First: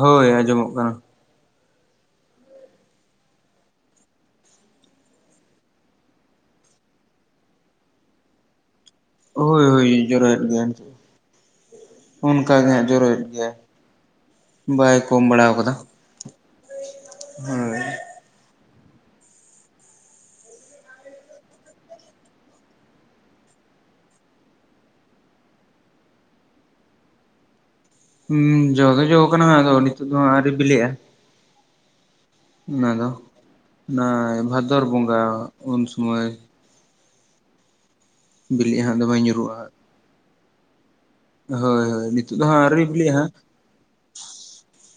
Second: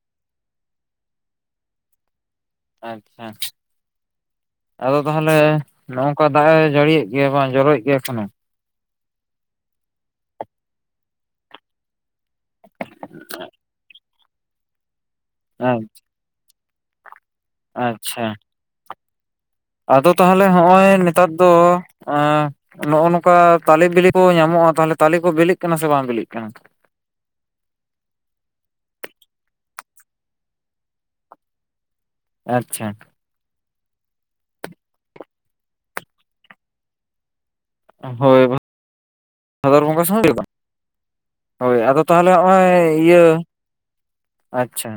ᱦᱳᱭ ᱟᱸᱡᱚᱢᱚᱜ ᱠᱟᱱᱟ᱾ ᱟᱪᱪᱷᱟ ᱟᱫᱚ ᱛᱟᱦᱚᱞᱮ ᱱᱚᱝᱠᱟ ᱫᱟᱜ ᱮ ᱡᱟᱹᱲᱤᱭᱮᱫ ᱜᱮᱭᱟ ᱵᱟᱝ ᱡᱚᱨᱚᱭᱮᱫ ᱜᱮᱭᱟ ᱮᱠᱷᱚᱱᱚ ᱦᱳᱭ ᱦᱳᱭ ᱡᱚᱨᱚᱭᱮᱫ ᱜᱮᱭᱟ ᱱᱤᱛᱚᱽ ᱦᱚᱸ ᱚᱱᱠᱟ ᱜᱮ ᱦᱟᱸᱽ ᱡᱚᱨᱚᱭᱮᱫ ᱜᱮᱭᱟᱭ ᱵᱟᱭ ᱠᱚᱢ ᱵᱟᱲᱟ ᱠᱟᱫᱟ [inaudible] ᱟᱪᱪᱷᱟ᱾ ᱟᱫᱚ ᱛᱟᱦᱚᱞᱮ ᱦᱚᱸᱜᱼᱚᱭ ᱱᱮᱛᱟᱨ ᱫᱚ ᱮᱸ᱾ ᱱᱚᱜᱼᱚ ᱱᱚᱝᱠᱟ ᱛᱟᱞᱮ ᱵᱤᱞᱤ ᱠᱚ ᱧᱟᱢᱚᱜᱼᱟ ᱛᱟᱦᱚᱞᱮ ᱛᱟᱞᱮ ᱠᱚ ᱵᱮᱞᱮᱜ ᱠᱟᱱᱟ ᱥᱮ ᱵᱟᱝ ᱵᱮᱞᱮᱜ ᱠᱟᱱᱟ? ᱦᱩᱸ ᱡᱚᱜᱮ ᱡᱚ ᱠᱟᱱᱟ ᱟᱫᱚ ᱱᱤᱛᱚᱜ ᱫᱚ ᱟᱳᱨᱤ ᱵᱤᱞᱤᱜᱼᱟ‍᱾ ᱚᱱᱟ ᱟᱪᱪᱷᱟ ᱫᱚ ᱚᱱᱟ ᱵᱷᱟᱫᱚᱨ ᱵᱚᱸᱜᱟ ᱩᱱ ᱥᱚᱢᱚᱭ ᱦᱳᱭ ᱵᱤᱞᱤᱜᱼᱟ ᱦᱟᱸᱜ ᱫᱚᱢᱮ ᱧᱩᱨᱩᱜᱼᱟ ᱦᱟᱸᱜ᱾ ᱵᱷᱟᱫᱚᱨ ᱵᱚᱸᱜᱟ ᱥᱚᱢᱚᱭ ᱦᱩᱭᱩᱜ ᱼᱟ ᱦᱳᱭ ᱟᱫᱚ ᱛᱟᱦᱚᱞᱮ ᱱᱤᱛᱚᱜ ᱫᱚ ᱦᱟᱸᱜ ᱱᱚᱜᱼᱚᱭ ᱟᱹᱣᱨᱤ ᱵᱤᱞᱤᱜᱼᱟ ᱤᱭᱟᱹ᱾ ᱦᱟᱸᱜ ᱟᱪᱷᱟ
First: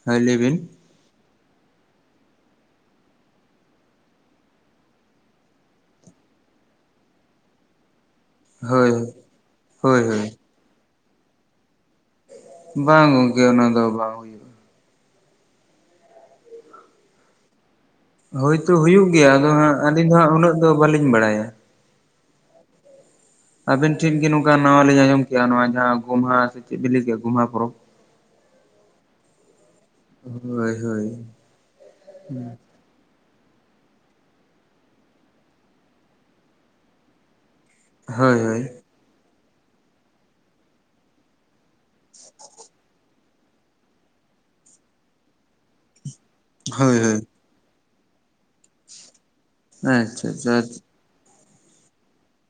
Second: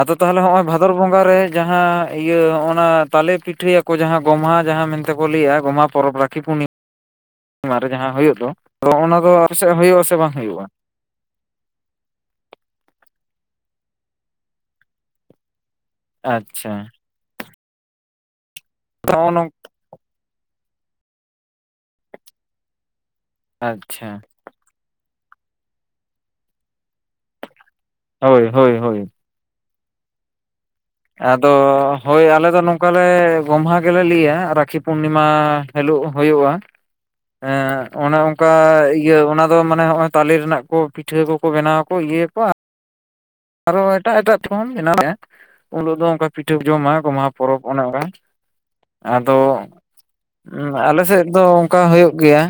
ᱟᱫᱚ ᱦᱳᱭ ᱞᱟᱹᱭ ᱛᱟᱦᱚᱞᱮ ᱵᱤᱱ ᱦᱚᱜᱼᱚᱭ ᱵᱷᱟᱫ᱾ ᱵᱷᱟᱫᱚᱨ ᱵᱚᱸᱜᱟ ᱨᱮ ᱡᱟᱦᱟ ᱤᱭᱟᱹ ᱚᱱᱟ ᱛᱟᱞᱮ ᱯᱤᱴᱷᱟᱹᱭᱟᱠᱚ ᱡᱟᱦᱟ ᱜᱚᱢᱦᱟ ᱡᱟᱦᱟ ᱢᱮᱱᱛᱮ ᱠᱚ ᱞᱟᱹᱭᱮᱫᱼᱟ ᱜᱚᱢᱦᱟ᱾ ᱯᱚᱨᱚᱵᱽ ᱨᱟᱠᱷᱤ ᱯᱩᱱᱤᱢᱟ ᱨᱮ ᱡᱟᱦᱟ ᱦᱩᱭᱩᱜ ᱫᱚ ᱦᱳᱭ ᱟᱫᱚ ᱚᱱᱟ ᱫᱚ ᱟᱯᱮ ᱥᱮᱫ ᱦᱩᱭᱩᱜ ᱦᱳᱭ ᱟ ᱥᱮ ᱦᱳᱭ ᱵᱟᱝ ᱦᱩᱭᱩᱜᱼᱟ? ᱵᱟᱝ ᱜᱚᱝᱠᱮ ᱚᱱᱟ ᱫᱚ ᱵᱟᱝ ᱦᱩᱭᱩᱜᱼᱟ᱾ ᱟᱪᱪᱷᱟ ᱦᱳᱭᱛᱳ ᱦᱩᱭᱩᱜ ᱱᱚᱜᱼᱚ ᱜᱮᱭᱟ ᱱᱚᱝ ᱟᱫᱚ ᱦᱟᱸᱜ ᱟᱹᱞᱤᱧ ᱫᱚ ᱦᱟᱸᱜ ᱩᱱᱟᱹᱜ ᱫᱚ ᱵᱟᱟᱹᱞᱤᱧ ᱵᱟᱲᱟᱭᱟ᱾ ᱟᱵᱤᱱ ᱴᱷᱮᱱ ᱟᱪᱪᱷᱟ ᱜᱮ ᱱᱚᱝᱠᱟ ᱱᱟᱣᱟᱤᱧ ᱟᱫᱚᱡ ᱠᱮᱭᱟ ᱱᱚᱣᱟ ᱡᱟᱦᱟᱸ ᱜᱚᱢᱦᱟ ᱥᱮ ᱪᱮᱫ ᱵᱤᱱ ᱞᱟᱹᱭ ᱠᱮᱫᱟ ᱜᱚᱢᱦᱟ ᱯᱚᱨᱚᱵᱽ ᱦᱳᱭ ᱦᱳᱭ ᱦᱳᱭ ᱦᱳᱭ ᱦᱳᱭ ᱟᱫᱚ ᱦᱳᱭ ᱟᱞᱮ ᱫᱚ ᱱᱚᱝᱠᱟ ᱚᱠᱟ ᱞᱮ ᱜᱚᱢᱦᱟ ᱜᱮᱞᱮ ᱞᱟᱹᱭᱟ ᱨᱟᱠᱷᱤ ᱯᱩᱨᱱᱤᱢᱟ ᱦᱤᱞᱳᱜ ᱦᱩᱭᱩᱜᱼᱟ ᱮᱸ ᱚᱱᱮ ᱦᱳᱭ ᱚᱱᱠᱟ ᱦᱳᱭ ᱤᱭᱟᱹ ᱚᱱᱟ ᱫᱚ ᱢᱟᱱᱮ ᱦᱚᱜᱼᱚᱭ ᱛᱟᱞᱮ ᱨᱮᱱᱟᱜ ᱠᱚ ᱯᱤᱴᱷᱟᱹ ᱠᱚᱠᱚ ᱵᱮᱱᱟᱣᱟᱠ ᱤᱭᱟᱹᱭᱟᱠᱚ ᱟᱨᱚ ᱮᱴᱟᱜ ᱮᱴᱟᱜ ᱴᱦᱚᱱ ᱢᱮᱱᱟᱜᱼᱟ ᱩᱱ ᱦᱤᱞᱳᱜ ᱫᱚ ᱚᱱᱠᱟ ᱯᱤᱴᱷᱟᱹ ᱡᱚᱢᱟᱭ ᱦᱳᱭ ᱜᱚᱢᱦᱟ ᱦᱳᱭ ᱯᱚᱨᱚᱵᱽ ᱚᱱᱮ ᱚᱱᱠᱟ ᱟᱫᱚ ᱟᱪᱪᱷᱟ ᱟᱪᱪᱷᱟ ᱟᱞᱮᱥᱮᱫ ᱫᱚ ᱚᱠᱟ ᱦᱩᱭᱩᱜ ᱜᱮᱭᱟ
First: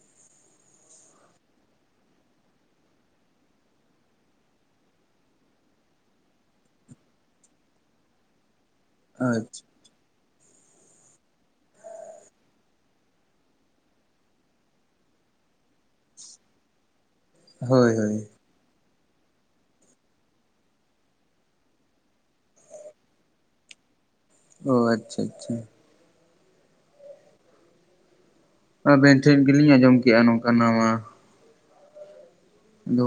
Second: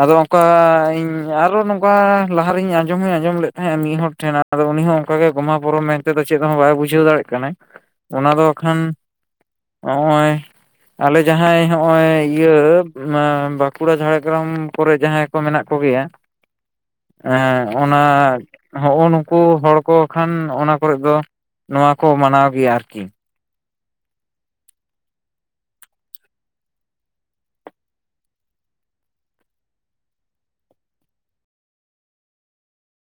ᱟᱫᱚ ᱚᱱᱠᱟ ᱤᱧ ᱟᱨᱚ ᱱᱚᱝᱠᱟ ᱞᱟᱦᱟᱨᱮᱧ ᱟᱸᱡᱚᱢ ᱦᱚᱧ ᱟᱸᱡᱚᱢ ᱞᱮᱫ ᱛᱟᱦᱮᱸᱼᱟ ᱢᱤᱫ ᱦᱚᱲ ᱴᱷᱮᱱ ᱟᱫᱚ ᱩᱱᱤ ᱦᱚᱸ ᱚᱱᱠᱟᱜᱮ ᱜᱚᱢᱟ ᱯᱚᱨᱚᱵ ᱢᱮᱱᱛᱮᱫᱚ ᱪᱮᱫ ᱦᱚᱸ ᱵᱟᱭ ᱵᱩᱡᱷᱟᱹᱣ ᱫᱟᱲᱮᱜ ᱠᱟᱱᱟᱭ ᱚᱱᱟ ᱫᱚ ᱟᱠᱷᱟᱱ ᱟᱪᱪᱷᱟ ᱦᱚᱸᱜᱼᱚᱭ ᱟᱞᱮ ᱡᱟᱦᱟᱸᱭ ᱦᱚᱸᱜᱼᱚᱭ ᱤᱭᱟᱹ ᱵᱟᱸᱠᱩᱲᱟ ᱡᱷᱟᱲᱮ ᱡᱷᱟᱲᱜᱨᱟᱢ ᱠᱚᱨᱮ ᱡᱟᱦᱟᱸᱭ ᱠᱚ ᱢᱮᱱᱟᱜ ᱠᱚᱜᱮᱭᱟ ᱮᱸ ᱦᱳᱭ ᱚᱱᱟ ᱦᱳᱭ ᱦᱚᱜᱼᱚ ᱱᱩᱠᱩ ᱦᱚᱲ ᱠᱚ ᱠᱷᱟᱱ ᱚᱱᱟ ᱠᱚᱨᱮ ᱫᱚ ᱱᱚᱣᱟ ᱠᱚ ᱢᱟᱱᱟᱣ ᱜᱮᱭᱟ ᱟᱨᱠᱤ ᱚᱻ ᱟᱪᱪᱷᱟ ᱟᱪᱪᱷᱟ ᱟᱵᱮᱱ ᱴᱷᱮᱱ ᱜᱮᱞᱤᱧ ᱟᱸᱡᱚᱢ ᱠᱼᱟ ᱱᱚᱝᱠᱟ ᱱᱟᱣᱟ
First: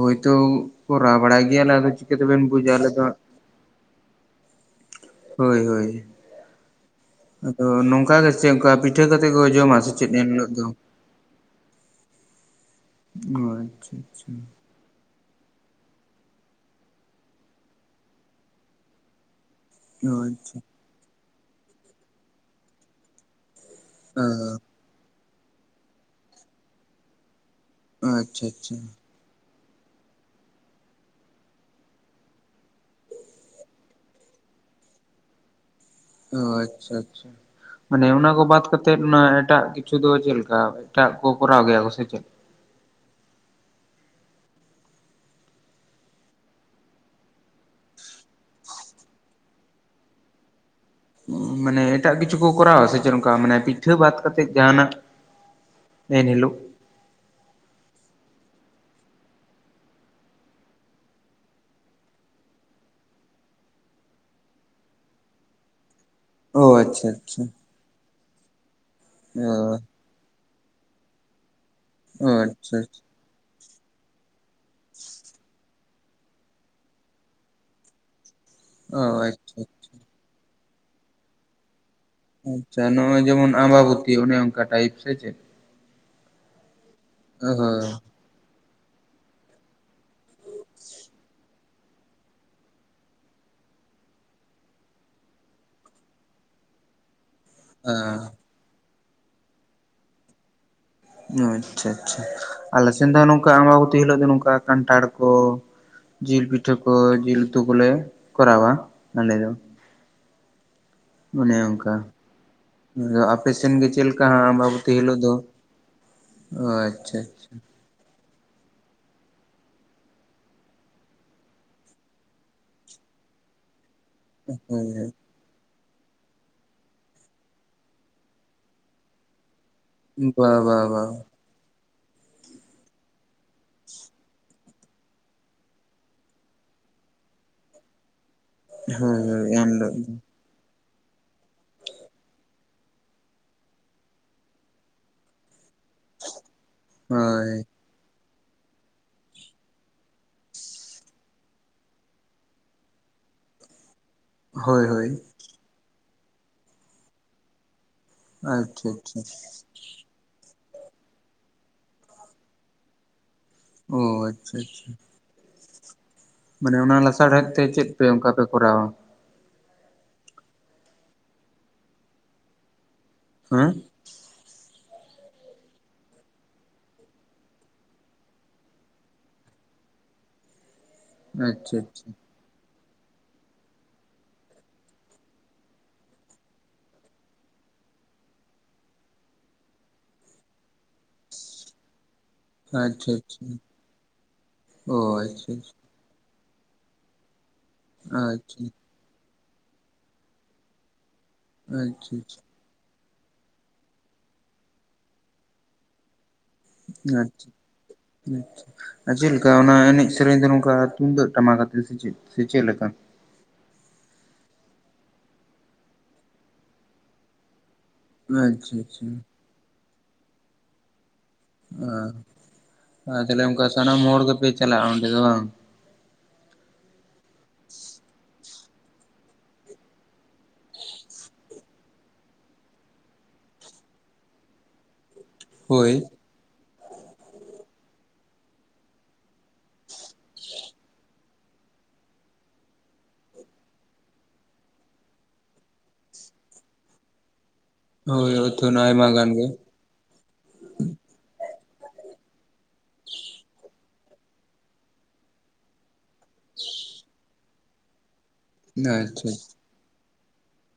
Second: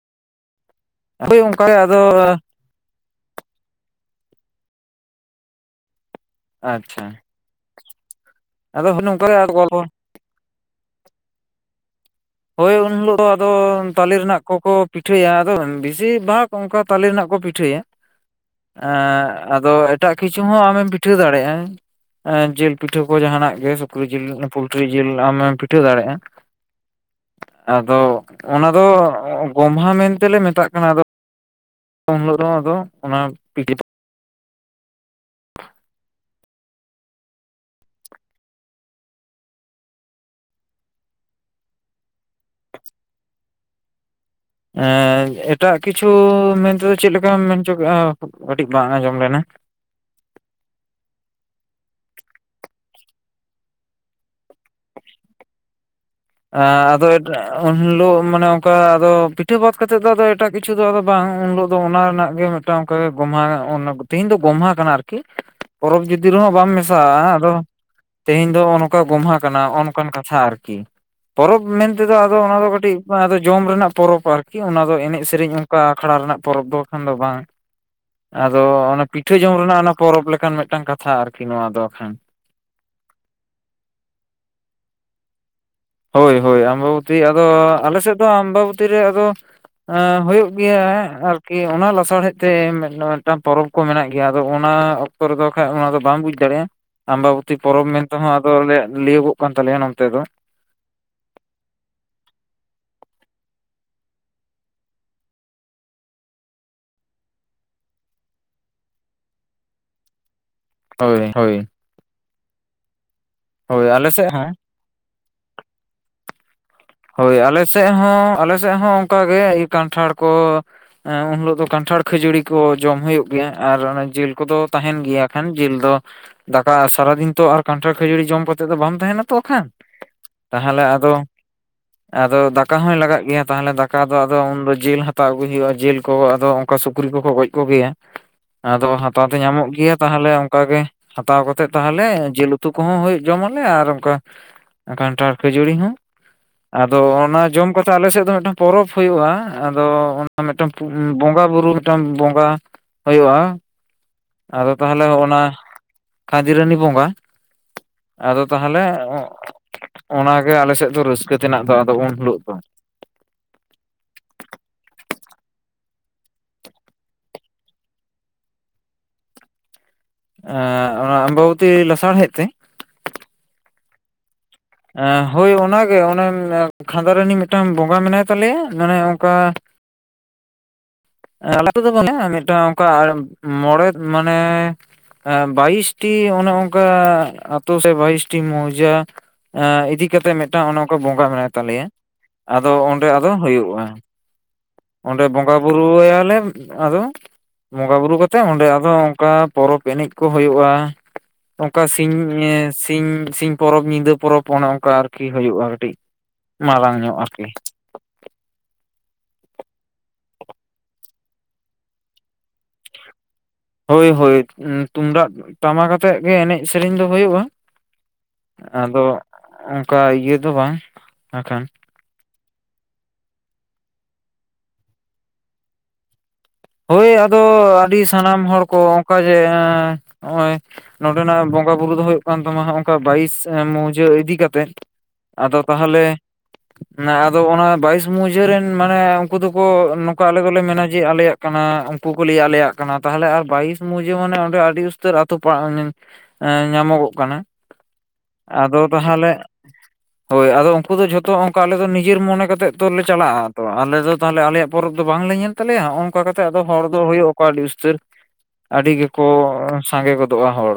ᱦᱳᱭᱛᱳ ᱠᱚᱨᱟᱣ ᱦᱳᱭ ᱵᱟᱲᱟᱭ ᱚᱱᱠᱟ ᱜᱮᱭᱟᱞᱮ ᱜᱮ ᱟ ᱟᱫᱚ ᱪᱤᱠᱟᱹᱛᱮᱵᱮᱱ ᱵᱩᱡᱟ ᱟᱞᱮ ᱫᱚ ᱦᱳᱭ ᱦᱳᱭ ᱟᱪᱪᱷᱟ ᱟᱫᱚ ᱱᱚᱝᱠᱟ ᱜᱮ ᱪᱮᱫᱠᱟ ᱟᱫᱚ ᱯᱤᱴᱷᱟᱹ ᱱᱚᱝᱠᱟ ᱠᱟᱛᱮᱮᱫ ᱜᱮ ᱠᱚ ᱟᱫᱚ ᱡᱚᱢᱟ ᱜᱚᱞᱯᱚ ᱥᱮ ᱪᱮᱫ ᱮᱱ ᱦᱤᱞᱳᱜ ᱫᱚ ᱦᱳᱭ ᱩᱱ ᱦᱤᱞᱳᱜ ᱫᱚ ᱚ ᱟᱫᱚ ᱟᱪᱪᱷᱟ ᱛᱟᱞᱮ ᱟᱪᱪᱷᱟ ᱨᱮᱱᱟᱜ ᱠᱚᱠᱚ ᱯᱤᱴᱷᱟᱹᱭᱟ ᱟᱫᱚ ᱵᱮᱥᱤᱨ ᱵᱷᱟᱜᱽ ᱚᱱᱠᱟ ᱛᱟᱞᱮ ᱨᱮᱱᱟᱜ ᱠᱚ ᱯᱤᱴᱷᱟᱹᱭᱟ ᱮᱸ ᱟᱫᱚ ᱚ ᱮᱴᱟᱜ ᱠᱤᱪᱷᱩ ᱟᱪᱪᱷᱟ ᱦᱚᱸ ᱟᱢᱮᱢ ᱯᱤᱴᱷᱟᱹ ᱫᱟᱲᱮᱭᱟᱜᱼᱟ ᱡᱤᱞ ᱯᱤᱴᱷᱟᱹ ᱠᱚ ᱡᱟᱦᱟᱱᱟᱜ ᱜᱮ ᱥᱩᱠᱨᱤ ᱡᱤᱞ ᱯᱳᱞᱴᱨᱤ ᱡᱤᱞ ᱟᱢᱮᱢ ᱯᱤᱴᱷᱟᱹ ᱫᱟᱲᱮᱭᱟᱜᱼᱟ᱾ ᱟᱫᱚ ᱚ ᱟᱪᱪᱷᱟ ᱚᱱᱟ ᱟᱪᱪᱷᱟ ᱫᱚ ᱜᱚᱢᱦᱟ ᱢᱮᱱᱛᱮᱞᱮ ᱢᱮᱛᱟᱜ ᱠᱟᱱᱟ ᱟᱫᱚ ᱩᱱᱦᱤᱞᱳᱜ ᱫᱚ ᱟᱫᱚ ᱚᱱᱟ ᱯᱤ [inaudible] ᱚ ᱟᱪᱪᱷᱟ ᱟᱪᱪᱷᱟ ᱢᱟᱱᱮ ᱚᱱᱟ ᱠᱚ ᱵᱟᱫ ᱠᱟᱛᱮᱮᱫ ᱚᱱᱟ ᱮᱴᱟᱜ ᱠᱤᱪᱷᱩ ᱫᱚ ᱪᱮᱫ ᱞᱮᱠᱟ ᱮᱴᱟᱜ ᱠᱚ ᱠᱚᱨᱟᱣ ᱜᱮᱭᱟ ᱠᱚ ᱥᱮ ᱪᱮᱫ ᱮᱴᱟᱜ ᱠᱤᱪᱷᱩ ᱢᱮᱱᱛᱮᱫᱚ ᱪᱮᱫ ᱞᱮᱠᱟᱢ ᱢᱮᱱ ᱦᱚᱪ ᱠᱟᱜᱼᱟ ᱠᱟᱹᱴᱤᱡ ᱵᱟᱝ ᱟᱸᱡᱚᱢ ᱞᱮᱱᱟ? ᱢᱟᱱᱮ ᱮᱴᱟᱜ ᱠᱤᱪᱷᱩ ᱠᱚ ᱠᱚᱨᱟᱣᱟ ᱥᱮ ᱪᱮᱫ ᱚᱱᱠᱟ ᱢᱟᱱᱮ ᱯᱤᱴᱷᱟᱹ ᱵᱟᱫ ᱠᱟᱛᱮᱜ ᱡᱟᱦᱟᱱᱟᱜ ᱮᱱᱦᱤᱞᱳᱜ ᱟᱫᱚ ᱩᱱ ᱦᱤᱞᱳᱜ ᱢᱟᱱᱮ ᱚᱱᱠᱟ ᱯᱤᱴᱷᱟᱹ ᱵᱟᱫ ᱠᱟᱛᱮ ᱫᱚ ᱮᱴᱟᱜ ᱠᱤᱪᱷᱩ ᱫᱚ ᱵᱟᱝ ᱩᱱ ᱦᱤᱞᱚᱜ ᱫᱚ ᱚᱱᱟ ᱨᱮᱱᱟᱜ ᱜᱮ ᱢᱤᱫᱴᱟᱝ ᱚᱱᱠᱟ ᱜᱚᱢᱦᱟ ᱛᱮᱦᱤᱧ ᱫᱚ ᱜᱚᱢᱦᱟ ᱠᱟᱱᱟ ᱟᱨᱠᱤ ᱯᱚᱨᱚᱵᱽ ᱡᱩᱫᱤ ᱨᱮᱦᱚᱸ ᱚ ᱵᱟᱢ ᱟᱪᱪᱷᱟ ᱢᱮᱥᱟᱜᱼᱟ ᱟᱪᱪᱷᱟ ᱟᱫᱚ ᱛᱮᱦᱮᱧ ᱫᱚ ᱱᱚᱝᱠᱟ ᱜᱚᱢᱦᱟ ᱚ ᱠᱟᱱᱟ ᱚᱱᱠᱟᱱ ᱠᱟᱛᱷᱟ ᱟᱨᱠᱤ ᱯᱚᱨᱚᱵᱽ ᱢᱮᱱᱛᱮ ᱫᱚ ᱟᱫᱚ ᱚᱱᱟ ᱫᱚ ᱟᱪᱪᱷᱟ ᱠᱟᱹᱴᱤᱡ ᱟᱪᱪᱷᱟ ᱵᱟᱝ ᱟᱫᱚ ᱡᱚᱢ ᱨᱮᱱᱟᱜ ᱯᱚᱨᱚᱵᱽ ᱟᱨᱠᱤ ᱚᱱᱟ ᱫᱚ ᱮᱱᱮᱡ ᱥᱮᱨᱮᱧ ᱚᱱᱠᱟ ᱟᱠᱷᱲᱟ ᱨᱮᱱᱟᱜ ᱯᱚᱨᱚᱵᱽ ᱫᱚ ᱠᱷᱟᱱ ᱫᱚ ᱵᱟᱝ ᱟᱫᱚ ᱚ ᱚᱱᱟ ᱯᱤᱴᱷᱟᱹ ᱡᱚᱢ ᱟᱪᱪᱷᱟ ᱟᱪᱪᱷᱟ ᱨᱮᱱᱟᱜ ᱚᱱᱟ ᱯᱚᱨᱚᱵᱽ ᱞᱮᱠᱟᱱ ᱢᱤᱫᱴᱟᱝ ᱠᱟᱛᱷᱟ ᱟᱨᱠᱤ ᱱᱚᱣᱟ ᱫᱚᱠᱷᱟᱱ ᱟᱪᱪᱷᱟ ᱱᱚᱜᱼᱚᱭ ᱡᱮᱢᱚᱱ ᱟᱢᱵᱟᱵᱚᱛᱤ ᱚᱱᱮ ᱚᱱᱠᱟ ᱴᱟᱭᱤᱯ ᱥᱮ ᱪᱮᱫ ᱦᱳᱭ ᱦᱳᱭ ᱟᱢᱵᱟᱵᱚᱛᱤ ᱟᱫᱚ ᱦᱳᱭ ᱟᱞᱮ ᱥᱮᱫ ᱫᱚ ᱟᱢᱵᱟᱵᱚᱛᱤ ᱨᱮ ᱟᱫᱚ ᱮᱸ ᱦᱩᱭᱩᱜ ᱜᱮᱭᱟ ᱟᱨ ᱠᱤ ᱚᱱᱟ ᱞᱟᱥᱟᱲᱦᱮᱫ ᱛᱮ ᱢᱤᱫᱴᱟᱝ ᱯᱚᱨᱚᱵᱽ ᱠᱚ ᱢᱮᱱᱟᱜ ᱜᱮᱭᱟ ᱟᱫᱚ ᱚᱱᱟ ᱚᱠᱛᱚ ᱨᱮᱫᱚ ᱵᱱᱟᱜᱠᱷᱟᱡ ᱚᱱᱟ ᱫᱚ ᱵᱟᱢ ᱵᱩᱡᱽ ᱫᱟᱲᱮᱭᱟᱜᱼᱟ ᱟᱢᱵᱟᱵᱚᱛᱤ ᱯᱚᱨᱚᱵᱽ ᱢᱮᱱᱛᱮᱦᱚᱸ ᱟᱫᱚ ᱞᱟᱹᱭᱟᱹᱜᱚᱜ ᱠᱟᱱ ᱛᱟᱞᱮᱭᱟ ᱱᱚᱱᱛᱮ ᱫᱚ ᱚ ᱟᱪᱪᱷᱟ ᱟᱪᱪᱷᱟ ᱟᱞᱮ ᱥᱮᱱ ᱫᱚ ᱱᱚᱝᱠᱟ ᱟᱢᱵᱟᱵᱚᱛᱤ ᱦᱤᱞᱳᱜ ᱫᱚ ᱱᱚᱝᱠᱟ ᱠᱟᱱᱴᱷᱟᱲ ᱠᱚ ᱡᱤᱞ ᱯᱤᱴᱷᱟᱹ ᱠᱚ ᱡᱤᱞ ᱩᱛᱩ ᱠᱚᱞᱮ ᱠᱚᱨᱟᱣᱟ ᱟᱞᱮ ᱫᱚ ᱦᱳᱭ ᱦᱳᱭ ᱚᱱᱮ ᱚᱱᱠᱟ ᱟᱫᱚ ᱟᱯᱮ ᱥᱮᱫ ᱦᱳᱭ ᱜᱮ ᱪᱮᱫ ᱟᱞᱮ ᱞᱮᱠᱟ ᱥᱮᱫ ᱦᱚᱸ ᱟᱢᱵᱟᱵᱤᱛᱤ ᱦᱤᱞᱳᱜ ᱫᱚ ᱦᱳᱭ ᱦᱳᱭ ᱟᱞᱮ ᱥᱮᱫ ᱦᱚᱸ ᱟᱞᱮ ᱥᱮᱫ ᱦᱚᱸ ᱚᱱᱠᱟᱜ ᱜᱮ ᱤᱭᱟᱹ ᱠᱟᱱᱴᱷᱟᱲ ᱠᱚ ᱮᱸ ᱩᱱ ᱦᱤᱞᱳᱜ ᱫᱚ ᱠᱟᱱᱴᱷᱟᱲ ᱠᱷᱟᱹᱡᱟᱹᱲᱤ ᱠᱚ ᱡᱚᱢ ᱦᱩᱭᱩᱜ ᱜᱮᱭᱟ ᱟᱨᱮ ᱡᱤᱞ ᱠᱚᱫᱚ ᱦᱳᱭ ᱛᱟᱦᱮᱱ ᱦᱳᱭ ᱜᱮᱭᱟ ᱠᱷᱟᱱ ᱡᱤᱞ ᱫᱚ ᱫᱟᱠᱟ ᱥᱟᱨᱟᱫᱤᱱ ᱛᱚ ᱟᱨ ᱠᱟᱱᱴᱷᱟᱲ ᱠᱷᱟᱹᱡᱟᱹᱲᱤ ᱡᱚᱢ ᱠᱟᱛᱮᱫ ᱫᱚ ᱵᱟᱝ ᱛᱟᱦᱮᱱᱟ ᱛᱚ ᱠᱷᱟᱱ ᱵᱟ ᱵᱟ ᱛᱟᱦᱚᱞᱮ ᱵᱟ ᱟᱫᱚ ᱟᱫᱚ ᱫᱟᱠᱟ ᱦᱚᱸᱭ ᱞᱟᱜᱟᱜ ᱜᱮᱭᱟ ᱛᱟᱦᱚᱞᱮ ᱫᱟᱠᱟ ᱫᱚ ᱟᱫᱚ ᱩᱱᱫᱚ ᱡᱤᱞ ᱦᱟᱛᱟᱣ ᱟᱹᱜᱩᱭ ᱦᱩᱭᱩᱜᱼᱟ ᱡᱤᱞ ᱠᱚ ᱟᱫᱚ ᱠᱟ ᱥᱩᱠᱨᱤ ᱠᱚᱠᱚ ᱜᱚᱡ ᱠᱚᱜᱮᱭᱟ ᱟᱫᱚ ᱦᱳᱭ ᱦᱟᱛᱟᱣ ᱫᱚ ᱦᱳᱭ ᱧᱟᱢᱚᱜ ᱮᱢ ᱜᱮᱭᱟ ᱞᱮᱫ ᱛᱟᱦᱚᱞᱮ ᱚᱱᱠᱟᱜ ᱜᱮ ᱦᱟᱛᱟᱣ ᱠᱟᱛᱮᱫ ᱛᱟᱦᱚᱞᱮ ᱡᱤᱞ ᱩᱛᱩ ᱠᱚᱦᱚᱸ ᱡᱚᱢ ᱟᱞᱮ ᱟᱨ ᱚᱱᱠᱟ ᱠᱟᱱᱴᱟᱨ ᱠᱷᱟᱹᱡᱩᱨᱤ ᱦᱚᱸ ᱟᱫᱚ ᱚᱱᱟ ᱦᱳᱭ ᱡᱚᱢ ᱠᱟᱛᱮ ᱟᱞᱮᱥᱮᱫ ᱫᱚ ᱢᱤᱫᱴᱟᱝ ᱯᱚᱨᱚᱵᱽ ᱦᱩᱭᱩᱜᱼᱟ ᱟᱫᱚ ᱢᱤᱫᱴᱟᱝ ᱵᱚᱸᱜᱟ ᱵᱩᱨᱩ ᱢᱤᱫᱴᱟᱝ ᱵᱚᱸᱜᱟ ᱦᱳᱭᱳᱜᱼᱟ ᱟᱫᱚ ᱦᱳᱭ ᱛᱟᱦᱚᱞᱮ ᱦᱳᱭ ᱦᱚᱸᱜᱼ ᱱᱟ ᱠᱷᱟᱫᱤᱨᱟᱱᱤ ᱵᱚᱸᱜᱟ ᱟᱫᱚ ᱛᱟᱦᱚᱞᱮ ᱟᱪᱪᱷᱟ ᱟᱪᱪᱷᱟ ᱚᱱᱟᱜᱮ ᱟᱞᱮ ᱥᱮᱫ ᱫᱚ ᱨᱟᱹᱥᱠᱟᱹ ᱛᱮᱱᱟᱜ ᱫᱚ ᱟᱫᱚ ᱩᱱ ᱦᱤᱞᱳᱜ ᱫᱚ ᱚ ᱟᱪᱪᱷᱟ ᱟᱪᱪᱷᱟ ᱢᱟᱱᱮ ᱚᱱᱟ ᱞᱟᱥᱟᱲᱦᱮᱫ ᱛᱮ ᱪᱮᱫ ᱯᱮ ᱚᱱᱠᱟ ᱯᱮ ᱠᱚᱨᱟᱣᱟ ᱚᱱᱟ ᱟᱢᱵᱟᱵᱚᱛᱤ ᱞᱟᱥᱟᱲᱦᱮᱫ ᱛᱮ ᱦᱮᱸ ᱦᱳᱭ ᱚᱱᱟᱜᱮ ᱚᱱᱮ ᱠᱷᱟᱸᱫᱟᱨᱟᱱᱤ ᱢᱤᱫᱴᱟᱝ ᱵᱚᱸᱜᱟ ᱢᱮᱱᱟᱭ ᱛᱟᱞᱮᱭᱟ ᱢᱟᱱᱮ ᱚᱱᱠᱟ ᱟ ᱟᱪᱪᱷᱟ ᱫᱚ ᱵᱟᱝ ᱟᱪᱪᱷᱟ ᱢᱤᱫᱴᱟᱝ ᱚᱱᱠᱟ ᱢᱚᱲᱮ ᱢᱟᱱᱮ ᱵᱟᱭᱤᱥᱴᱤ ᱚᱱᱮ ᱚᱱᱠᱟ ᱟᱛᱳ ᱥᱮᱫ ᱵᱟᱭᱤᱥᱴᱤ ᱢᱳᱡᱟ ᱤᱫᱤ ᱠᱟᱛᱮᱜ ᱢᱤᱫᱴᱟᱝ ᱚᱱᱮ ᱚᱱᱠᱟ ᱵᱚᱸᱜᱟ ᱢᱮᱱᱟᱭ ᱛᱟᱞᱮᱭᱟ ᱟᱫᱚ ᱚᱸᱰᱮ ᱟᱪᱪᱷᱟ ᱟᱫᱚ ᱟᱪᱪᱷᱟ ᱦᱩᱭᱩᱜᱼᱟ ᱾ ᱚ ᱚᱸᱰᱮ ᱟᱪᱪᱷᱟ ᱟᱪᱪᱷᱟ ᱵᱚᱸᱜᱟᱼᱵᱩᱨᱩ ᱟᱭᱟᱞᱮ ᱟᱫᱚ ᱵᱚᱸᱜᱟ ᱵᱩᱨᱩ ᱠᱟᱛᱮᱜ ᱟᱪᱪᱷᱟ ᱚᱸᱰᱮ ᱟᱫᱚ ᱚᱱᱠᱟ ᱯᱚᱨᱚᱵᱽ ᱮᱱᱮᱡ ᱠᱚ ᱦᱩᱭᱩᱜᱼᱟ ᱚᱱᱠᱟ ᱥᱤᱧ ᱟᱪᱪᱷᱟ ᱥᱤᱧ ᱥᱤᱧ ᱯᱚᱨᱚᱵᱽ ᱧᱤᱫᱟᱹ ᱯᱚᱨᱚᱵᱽ ᱚᱱᱮ ᱚᱱᱠᱟ ᱟᱨᱠᱤ ᱦᱩᱭᱩᱜᱼᱟ ᱠᱟᱹᱴᱤᱡ ᱢᱟᱨᱟᱝ ᱧᱚᱜ ᱟᱪᱪᱷᱟ ᱟᱨᱠᱤ ᱟᱪᱷᱟ ᱟᱨ ᱪᱮᱫᱮᱠᱟ ᱚᱱᱟ ᱮᱱᱮᱡ ᱥᱮᱨᱮᱧ ᱫᱚ ᱱᱚᱝᱠᱟ ᱛᱩᱢᱫᱟᱹᱜ ᱴᱟᱢᱟᱠ ᱟᱛᱮ ᱥᱮ ᱪᱮᱫ ᱥᱮ ᱪᱮᱫᱠᱟ? ᱦᱳᱭ ᱦᱳᱭ ᱛᱩᱢᱫᱟᱜ ᱴᱟᱢᱟᱠ ᱟᱛᱮᱫ ᱜᱮ ᱮᱱᱮᱡ ᱥᱮᱨᱮᱧ ᱫᱚ ᱦᱩᱭᱩᱜᱼᱟ ᱟᱪᱪᱷᱟ ᱟᱫᱚ ᱟᱪᱪᱷᱟ ᱚᱱᱠᱟ ᱤᱭᱟᱹ ᱫᱚ ᱵᱟᱝ ᱦᱟᱠᱷᱟᱱ ᱟ ᱟᱪᱪᱷᱟ ᱥᱟᱱᱟᱢ ᱦᱚᱲ ᱜᱮ ᱯᱮ ᱪᱟᱞᱟᱜᱼᱟ ᱚᱰᱮ ᱫᱚ ᱵᱟᱝ ᱦᱳᱭ ᱟᱫᱚ ᱟᱹᱰᱤ ᱥᱟᱱᱟᱢ ᱦᱚᱲ ᱠᱚ ᱚᱱᱠᱟ ᱡᱮ ᱱᱚᱜᱼᱚᱭ ᱱᱚᱸᱰᱮᱱᱟᱜ ᱵᱚᱸᱜᱟ ᱵᱩᱨᱩ ᱫᱚ ᱦᱩᱭᱩᱜ ᱦᱩᱭᱩᱜ ᱠᱟᱱ ᱛᱟᱢᱟ ᱚᱱᱠᱟ ᱵᱟᱭᱤᱥ ᱢᱩᱡᱟᱹ ᱤᱫᱤ ᱠᱟ ᱠᱟᱛᱮᱫ ᱟᱫᱚ ᱦᱳᱭ ᱛᱟᱦᱚᱞᱮ ᱟᱫᱚ ᱚᱱᱟ ᱵᱟᱭᱤᱥ ᱢᱩᱡᱷᱟᱹ ᱨᱮᱱ ᱢᱟᱱᱮ ᱩᱱᱠᱩ ᱫᱚᱠᱚ ᱱᱚᱝᱠᱟ ᱟᱞᱮ ᱫᱚᱞᱮ ᱢᱮᱱᱟ ᱡᱮ ᱟᱞᱮᱭᱟᱜ ᱠᱟᱱᱟ ᱩᱱᱠᱩ ᱠᱚ ᱞᱟᱹᱭᱭᱟ ᱟᱞᱮᱭᱟᱜ ᱠᱟᱱᱟ ᱛᱟᱦᱚᱞᱮ ᱟᱨ ᱵᱟᱭᱤᱥ ᱢᱩᱡᱮ ᱢᱟᱱᱮ ᱚᱸᱰᱮ ᱟᱹᱰᱤ ᱩᱥᱛᱟᱹᱨ ᱟᱹᱛᱩ ᱮ ᱧᱟᱢᱚᱜᱚᱜ ᱠᱟᱱᱟ ᱦᱳᱭ [unintelligible] ᱟᱫᱚ ᱟᱭᱢᱟ ᱜᱟᱱ ᱛᱟᱦᱚᱞᱮ ᱜᱮ ᱦᱳᱭ ᱟᱫᱚ ᱩᱱᱠᱩ ᱫᱚ ᱡᱷᱚᱛᱚ ᱚᱱᱠᱟ ᱟᱞᱮ ᱫᱚ ᱱᱤᱡᱮᱨ ᱢᱚᱱᱮ ᱠᱟᱛᱮᱜ ᱛᱚᱞᱮ ᱪᱟᱞᱟᱜᱼᱟ ᱛᱚ ᱟᱞᱮ ᱫᱚ ᱛᱟᱦᱚᱞᱮ ᱟᱞᱮᱭᱟᱜ ᱯᱚᱨᱚᱵᱽ ᱫᱚ ᱵᱟᱝᱞᱮ ᱧᱮᱞᱛᱟᱞᱮᱭᱟ ᱦᱚᱸᱜ ᱚᱱᱠᱟ ᱠᱟᱛᱮᱫ ᱟᱫᱚ ᱦᱚᱲ ᱫᱚ ᱦᱩᱭᱩᱜᱼᱟᱠᱚ ᱟᱹᱰᱤ ᱩᱥᱛᱟᱹᱨ ᱟᱹᱰᱤ ᱜᱮᱠᱚ ᱟᱪᱪᱷᱟ ᱥᱟᱸᱜᱮ ᱜᱚᱫᱚᱜᱼᱟ ᱦᱚᱲ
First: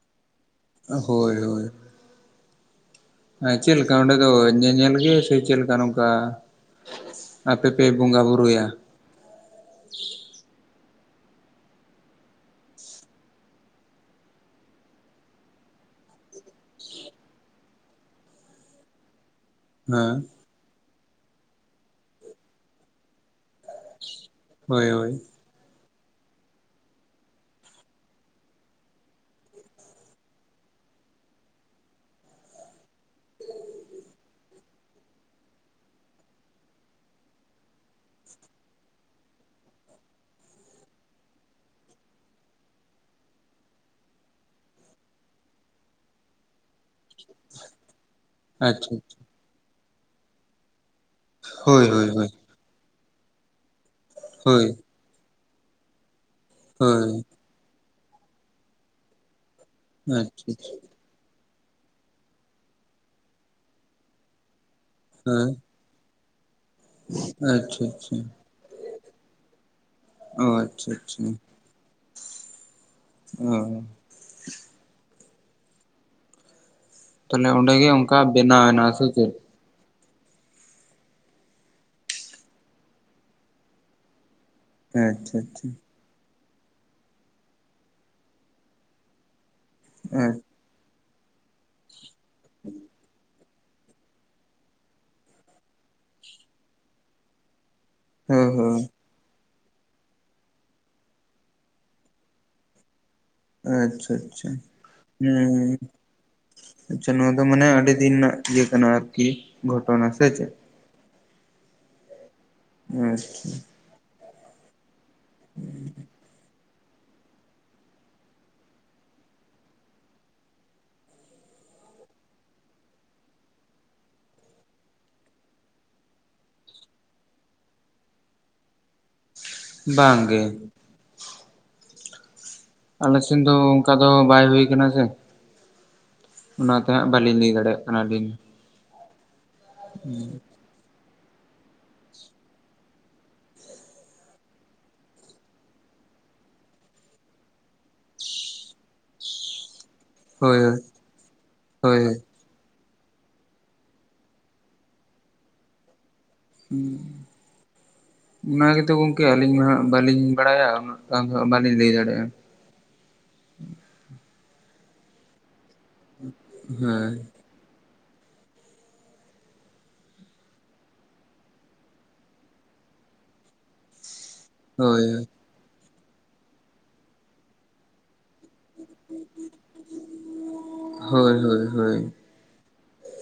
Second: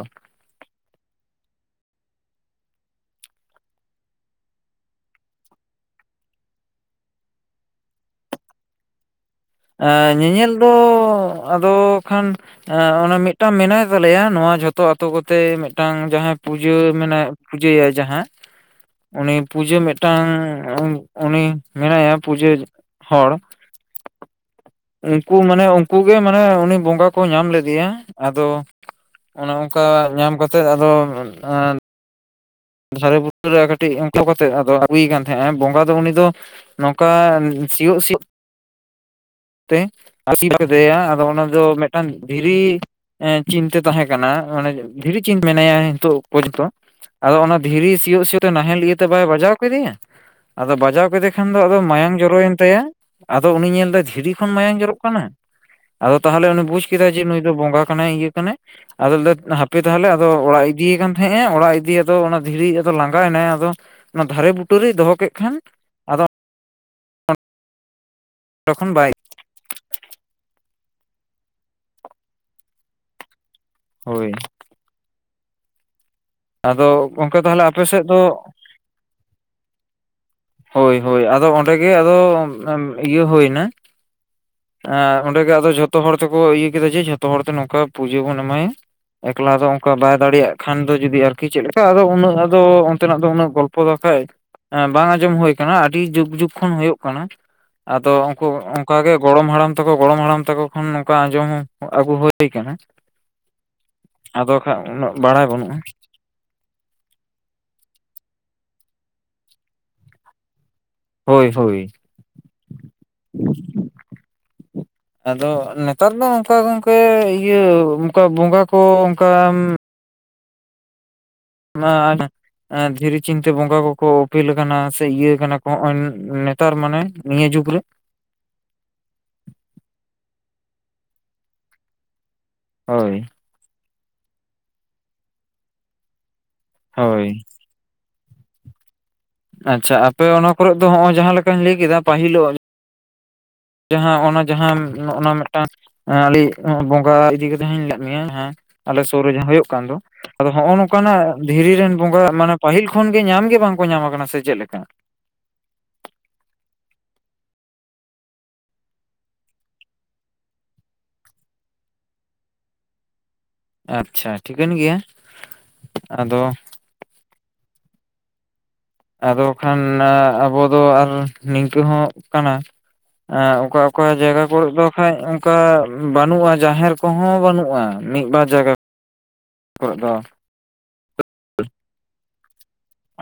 ᱦᱳᱭ ᱦᱳᱭ ᱪᱮᱫ ᱞᱮᱠᱟ ᱚᱸᱰᱮ ᱫᱚ ᱧᱮᱧᱮᱞ ᱜᱮ ᱥᱮ ᱪᱮᱫᱞᱮᱠᱟ ᱱᱚᱝᱠᱟ ᱟᱯᱮ ᱯᱮ ᱵᱚᱸᱜᱟ ᱵᱩᱨᱩᱭᱟ ᱧᱮᱧᱮᱞ ᱫᱚ ᱟᱫᱚ ᱠᱷᱟᱱ ᱚᱱᱟ ᱢᱤᱫᱴᱟᱝ ᱢᱮᱱᱟᱭ ᱛᱟᱞᱮᱭᱟ ᱱᱚᱣᱟ ᱡᱷᱚᱛᱚ ᱟᱛᱳ ᱠᱚᱛᱮ ᱢᱤᱫᱴᱟᱝ ᱡᱟᱦᱟᱸᱭ ᱯᱩᱡᱟᱹ ᱢᱮᱱᱟᱭ ᱯᱩᱡᱟᱹᱭᱟ ᱡᱟᱦᱟᱸ ᱩᱱᱤ ᱯᱩᱡᱟᱹ ᱦᱮᱸ ᱢᱤᱫᱴᱟᱝ ᱩᱱᱤ ᱢᱮᱱᱟᱭᱟ ᱯᱩᱡᱟᱹ ᱦᱚᱲ [inaudible] ᱩᱱᱠᱩ ᱢᱟᱱᱮ ᱩᱱᱠᱩ ᱜᱮ ᱢᱟᱱᱮ ᱩᱱᱤ ᱵᱚᱸᱜᱟ ᱠᱚ ᱧᱟᱢ ᱞᱮᱫᱮᱭᱟ ᱟᱫᱚ ᱚᱱᱮ ᱚᱱᱠᱟ ᱧᱟᱢ ᱠᱟᱛᱮᱫ ᱟᱫᱚ ᱫᱟᱨᱮ ᱵᱩᱴᱟᱹ ᱨᱮ ᱠᱟᱹᱴᱤᱡ ᱚᱝᱠᱟ ᱠᱟᱛᱮᱫ ᱟᱫᱚ ᱦᱩᱭ ᱠᱟᱱ ᱛᱟᱦᱮᱸᱜ ᱵᱚᱸᱜᱟ ᱫᱚ ᱩᱱᱤ ᱫᱚ ᱱᱚᱝᱠᱟ ᱥᱤᱭᱳᱜ ᱥᱤᱭᱳᱜ ᱛᱮ [unintelligible] ᱟᱫᱮᱭᱟ ᱟᱫᱚ ᱚᱱᱟ ᱫᱚ ᱢᱤᱫᱴᱟᱝ ᱫᱷᱤᱨᱤ ᱪᱤᱱᱛᱟᱹ ᱛᱟᱦᱮᱸ ᱠᱟᱱᱟ ᱢᱟᱱᱮ ᱫᱷᱤᱨᱤ ᱪᱤᱱ ᱢᱮᱱᱟᱭᱟ ᱱᱤᱛᱚᱜ ᱯᱚᱨᱡᱚᱱᱛᱚ ᱟᱫᱚ ᱚᱱᱟ ᱫᱷᱤᱨᱤ ᱥᱤᱭᱳᱜ ᱥᱤᱭᱳᱜ ᱛᱮ ᱱᱟᱦᱮᱞ ᱟᱪᱪᱷᱟ ᱤᱭᱟᱹᱛᱮ ᱵᱟᱭ ᱵᱟᱡᱟᱣ ᱠᱮᱫᱮᱭᱟ ᱟᱫᱚ ᱵᱟᱡᱟᱣ ᱠᱮᱫᱮ ᱠᱷᱟᱱᱫᱚ ᱟᱫᱚ ᱦᱳᱭ ᱦᱳᱭ ᱢᱟᱭᱟᱝ ᱦᱳᱭ ᱡᱚᱨᱚᱭᱮᱱ ᱛᱟᱭᱟ ᱟᱫᱚ ᱩᱱᱤ ᱧᱮᱞᱛᱮ ᱫᱷᱤᱨᱤ ᱠᱷᱚᱱ ᱦᱳᱭ ᱢᱟᱭᱟᱝ ᱡᱚᱨᱚᱜ ᱟᱫᱚ ᱛᱟᱦᱚᱞᱮ ᱩᱱᱤ ᱵᱩᱡ ᱠᱮᱫᱟᱭ ᱦᱳᱭ ᱡᱮ ᱱᱩᱭ ᱫᱚ ᱵᱚᱸᱜᱟ ᱠᱟᱱᱟᱭ ᱤᱭᱟᱹ ᱠᱟᱱᱟᱭ ᱟᱫᱚᱞᱮᱫᱟᱭ ᱦᱟᱯ ᱦᱟᱯᱮ ᱛᱟᱦᱚᱞᱮ ᱟᱫᱚ ᱟᱪᱪᱷᱟ ᱚᱲᱟᱜ ᱟᱪᱪᱷᱟ ᱤᱫᱤᱭᱮ ᱠᱟᱱ ᱛᱟᱦᱮᱸᱜᱼᱟ ᱚᱲᱟᱜ ᱤᱫᱤᱭᱟᱛ ᱟᱫᱚ ᱚᱱᱟ ᱫᱷᱤᱨᱤ ᱟᱫᱚ ᱞᱟᱸᱜᱟᱭᱱᱟᱭ ᱟᱫᱚ ᱚᱱᱟ ᱫᱷᱟᱨᱮ ᱵᱩᱴᱟᱹᱨᱮ ᱫᱚᱦᱚ ᱠᱮᱫ ᱦᱳᱭ ᱠᱷᱟᱱ ᱟᱫᱚ ᱟᱪᱪᱷᱟ ᱟᱪᱪᱷᱟ ᱛᱠᱷᱚᱱ ᱵᱟᱭ ᱚ ᱟᱪᱪᱷᱟ ᱟᱪᱪᱷᱟ ᱚ ᱦᱳᱭ ᱟᱫᱚ ᱜᱚᱝᱠᱮ ᱛᱟᱦᱞᱮ ᱛᱟᱦᱚᱞᱮ ᱟᱯᱮ ᱚᱸᱰᱮᱜᱮ ᱥᱮᱫ ᱚᱱᱠᱟ ᱫᱚ ᱵᱮᱱᱟᱣ ᱮᱱᱟ ᱥᱮ ᱪᱮᱫ ᱦᱳᱭ ᱦᱳᱭ ᱟᱫᱚ ᱚᱸᱰᱮ ᱜᱮ ᱟᱫᱚ ᱤᱭᱟᱹ ᱦᱩᱭᱱᱟ ᱦᱮᱸ ᱟᱪᱪᱷᱟ ᱚᱸᱰᱮ ᱜᱮ ᱟᱪᱪᱷᱟ ᱟᱫᱚ ᱡᱚᱛᱚ ᱡᱷᱚᱛᱚ ᱦᱚᱲ ᱛᱮᱠᱚ ᱤᱭᱟᱹ ᱠᱮᱫᱟ ᱡᱮ ᱡᱷᱚᱛᱚ ᱦᱚᱲᱛᱮ ᱱᱚᱝᱠᱟ ᱯᱩᱡᱟᱹ ᱵᱚᱱ ᱮᱢᱟᱭᱟ ᱮᱠᱞᱟ ᱫᱚ ᱚᱱᱠᱟ ᱵᱟᱭ ᱫᱟᱲᱮᱭᱟᱜ ᱠᱷᱟᱱᱫᱚ ᱡᱩᱫᱤ ᱟᱨᱠᱤ ᱪᱮᱫᱞᱮᱠᱟ ᱟᱫᱚ ᱩᱱᱟᱹᱜ ᱟᱫᱚ ᱚᱱᱛᱮᱱᱟᱜ ᱫᱚ ᱩᱱᱟᱹᱜ ᱜᱚᱞᱯᱚ ᱫᱚ ᱟᱠᱷᱟᱡ ᱮ ᱵᱟᱝ ᱚᱡᱚᱢ ᱦᱩᱭ ᱠᱟᱱᱟ ᱟᱹᱰᱤ ᱡᱩᱜ ᱡᱩᱜ ᱠᱷᱚᱱ ᱦᱳᱭᱳᱜ ᱠᱟᱱᱟ ᱟᱫᱚ ᱦᱳᱭ ᱦᱳᱭ ᱚᱱᱠᱟᱜᱮ ᱜᱚᱲᱚᱢ ᱦᱟᱲᱟᱢ ᱛᱟᱠᱚ ᱜᱚᱲᱚᱢ ᱦᱟᱲᱟᱢ ᱛᱟᱠᱚ ᱠᱷᱚᱱ ᱱᱚᱝᱠᱟ ᱟᱸᱡᱚᱢ ᱟᱹᱜᱩ ᱦᱳᱭ ᱠᱟᱱᱟ ᱟᱪᱪᱷᱟ ᱟᱪᱪᱷᱟ ᱟᱫᱚ ᱠᱷᱟᱡ ᱩᱱᱟᱹᱜ ᱵᱟᱲᱟᱭ ᱵᱟᱹᱱᱩᱜᱼᱟ ᱦᱮᱸ ᱟᱪᱪᱷᱟ ᱱᱚᱣᱟ ᱫᱚ ᱢᱟᱱᱮ ᱟᱹᱰᱤ ᱫᱤᱱ ᱨᱮᱱᱟᱜ ᱤᱭᱟᱹ ᱠᱟᱱᱟ ᱟᱨᱠᱤ ᱜᱷᱚᱴᱚᱱᱟ ᱥᱮ ᱪᱮᱫ ᱦᱳᱭ ᱦᱳᱭ ᱟᱪᱪᱷᱟ ᱟᱫᱚ ᱱᱮᱛᱟᱨ ᱫᱚ ᱚᱱᱠᱟ ᱜᱚᱝᱠᱮ ᱤᱭᱟᱹ ᱚᱱᱠᱟ ᱵᱚᱸᱜᱟ ᱠᱚ ᱚᱱᱠᱟᱢ ᱚᱱᱟ ᱫᱷᱤᱨᱤ ᱪᱤᱱᱛᱮ ᱵᱚᱸᱜᱟ ᱠᱚᱠᱚ ᱳᱯᱮᱞ ᱠᱟᱱᱟ ᱥᱮ ᱤᱭᱟᱹ ᱠᱟᱱᱟ ᱠᱚ ᱦᱚᱸᱜᱼᱚᱭ ᱱᱮᱛᱟᱨ ᱢᱟᱱᱮ ᱱᱤᱭᱟᱹ ᱡᱩᱜᱽ ᱨᱮ ᱵᱟᱝᱜᱮ ᱟᱞᱮ ᱦᱳᱭ ᱥᱮᱱ ᱫᱚ ᱚᱱᱠᱟ ᱫᱚ ᱵᱟᱭ ᱦᱩᱭ ᱠᱟᱱᱟ ᱥᱮ ᱚᱱᱟᱛᱮ ᱦᱟᱸᱜ ᱦᱳᱭ ᱵᱟᱹᱞᱤᱧ ᱞᱟᱹᱭ ᱫᱟᱲᱮᱭᱟᱜ ᱠᱟᱱᱟᱞᱤᱧ ᱟᱪᱪᱷᱟ ᱟᱯᱮ ᱚᱱᱟ ᱠᱚᱨᱮ ᱫᱚ ᱱᱚᱜᱼᱚᱭ ᱡᱟᱦᱟᱸ ᱞᱮᱠᱟᱧ ᱞᱟᱹᱭ ᱠᱮᱫᱟ ᱯᱟᱹᱦᱤᱞᱚᱜ ᱡᱟᱦᱟᱸ ᱚᱱᱟ ᱡᱟᱦᱟᱸ ᱱᱚᱜ ᱚᱱᱟ ᱢᱤᱫᱴᱟᱝ ᱦᱮᱸ ᱟᱞᱤᱡ ᱵᱚᱸᱜᱟ ᱤᱫᱤ ᱠᱟᱛᱮᱜ ᱦᱚᱧ ᱞᱟᱹᱭᱟᱫ ᱢᱮᱭᱟ ᱦᱮᱸ ᱟᱞᱮ ᱥᱩᱨ ᱨᱮ ᱡᱟᱦᱟᱸ ᱦᱩᱭᱩᱜ ᱠᱟᱱ ᱫᱚ ᱟᱫᱚ ᱦᱳᱭ ᱦᱚᱜᱼᱚ ᱦᱳᱭ ᱱᱚᱝᱠᱟᱱᱟᱜ ᱫᱷᱤᱨᱤ ᱨᱮᱱ ᱦᱳᱭ ᱵᱚᱸᱜᱟ ᱢᱟᱱᱮ ᱯᱟᱹᱦᱤᱞ ᱠᱷᱚᱱᱜᱮ ᱧᱟᱢᱜᱮ ᱵᱟᱝᱠᱚ ᱧᱟᱢ ᱟᱠᱟᱱᱟ ᱥᱮ ᱪᱮᱫ ᱞᱮᱠᱟ ᱦᱮᱸ ᱚᱱᱟ ᱜᱮᱛᱚ ᱜᱚᱝᱠᱮ ᱟᱹᱞᱤᱧ ᱢᱟ ᱦᱟᱜ ᱵᱟᱹᱞᱤᱧ ᱵᱟᱲᱟᱭᱟ ᱩᱱᱟᱹᱜ ᱜᱟᱱ ᱫᱚ ᱦᱟᱸᱜ ᱵᱟᱞᱤᱧ ᱞᱟᱹᱭ ᱫᱟᱲᱮᱭᱟᱜᱼᱟ ᱟᱪᱪᱷᱟ ᱴᱷᱤᱠᱟᱹᱱ ᱜᱮᱭᱟ ᱟᱫᱚ ᱦᱮᱸ ᱟᱫᱚ ᱠᱷᱟᱱ ᱟᱵᱚ ᱫᱚ ᱟᱨ ᱱᱤᱝᱠᱟᱹ ᱦᱚᱸ ᱠᱟᱱᱟ ᱚᱠᱟ ᱚᱠᱟ ᱡᱟᱭᱜᱟ ᱠᱚᱨᱮᱜ ᱫᱚ ᱦᱳᱭ ᱠᱷᱟᱡ ᱚᱱᱠᱟ ᱵᱟᱹᱱᱩᱜᱼᱟ ᱡᱟᱦᱮᱨ ᱠᱚᱦᱚᱸ ᱵᱟᱹᱱᱩᱜᱼᱟ ᱢᱤᱫ ᱵᱟᱨ ᱡᱟᱭᱜᱟ [inaudible] ᱠᱚᱜ ᱫᱚ, ᱦᱳᱭ ᱦᱳᱭ ᱦᱳᱭ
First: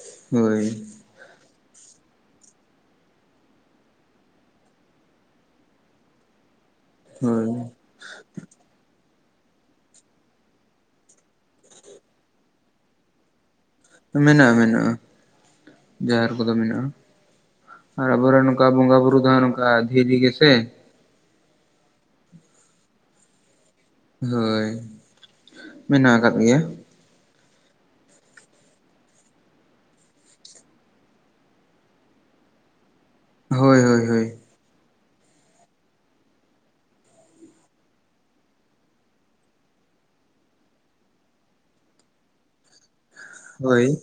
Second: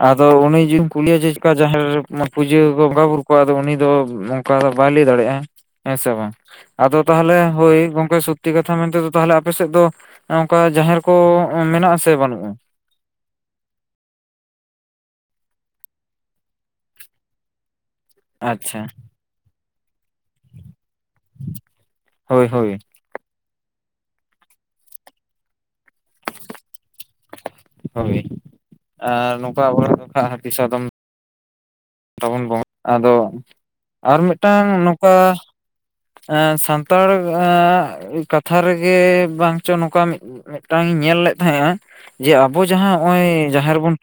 ᱟᱫᱚ ᱩᱱᱤ ᱦᱳᱭ ᱡᱩ -ᱭᱟᱜ ᱡᱮᱞᱮᱠᱟ ᱡᱟᱦᱮᱨ ᱨᱮ ᱢᱟ ᱯᱩᱡᱟᱹ ᱠᱚ ᱵᱚᱸᱜᱟ ᱵᱩᱨᱩ ᱠᱚᱜᱼᱟ ᱩᱱᱤ ᱫᱚ ᱚᱱᱠᱟ ᱫᱚ ᱵᱟᱭ ᱞᱟᱹᱭ ᱫᱟᱲᱮᱭᱟᱜᱼᱟ ᱦᱮᱸ ᱥᱮ ᱵᱟᱝ ᱟᱫᱚ ᱛᱟᱦᱚᱞᱮ ᱦᱳᱭ ᱜᱚᱝᱠᱮ ᱥᱚᱛᱛᱤ ᱠᱟᱛᱷᱟ ᱢᱮᱱᱛᱮᱫᱚ ᱛᱟᱦᱚᱞᱮ ᱟᱯᱮᱥᱮᱫ ᱫᱚ ᱚᱱᱠᱟ ᱡᱟᱦᱮᱨ ᱠᱚ ᱢᱮᱱᱟᱜᱼᱟ ᱥᱮ ᱵᱟᱹᱱᱩᱜᱼᱟ ᱢᱮᱱᱟᱜᱼᱟ ᱢᱮᱱᱟᱜᱼᱟ ᱡᱟᱦᱮᱨ ᱠᱚᱫᱚ ᱢᱮᱱᱟᱜᱼᱟ ᱟᱨ ᱟᱵᱚᱨᱮᱱ ᱱᱚᱝᱠᱟ ᱟᱪᱪᱷᱟ ᱵᱚᱸᱜᱟ ᱵᱩᱨᱩ ᱫᱚ ᱱᱚᱝᱠᱟ ᱫᱷᱤᱨᱤ ᱜᱮᱥᱮ ᱦᱳᱭ ᱦᱳᱭ ᱦᱳᱭ ᱢᱮᱱᱟᱜ ᱟᱠᱟᱫ ᱜᱮᱭᱟ ᱦᱳᱭ ᱟᱨ ᱱᱚᱝᱠᱟ ᱟᱵᱚᱨᱮᱱ ᱫᱚ ᱦᱟᱹᱛᱤ ᱥᱟᱫᱚᱢ ᱛᱟᱵᱚᱱ ᱟᱫᱚ ᱦᱳᱭ ᱦᱳᱭ ᱟᱨ ᱦᱳᱭ ᱢᱤᱫᱴᱟᱝ ᱱᱚᱝᱠᱟ ᱥᱟᱱᱛᱟᱲ ᱟᱜ ᱠᱟᱛᱷᱟ ᱨᱮᱜᱮ ᱵᱟᱝ ᱪᱚ ᱱᱚᱝᱠᱟ ᱢᱤᱫᱴᱟᱝ ᱤᱧ ᱧᱮᱞ ᱞᱮᱫ ᱛᱟᱦᱮᱸᱜᱼᱟ ᱡᱮ ᱟᱵᱚ ᱡᱟᱦᱟᱸ ᱱᱚᱜ-ᱚᱭ ᱡᱟᱦᱟᱸ ᱦᱳᱭ ᱨᱮᱵᱚᱱ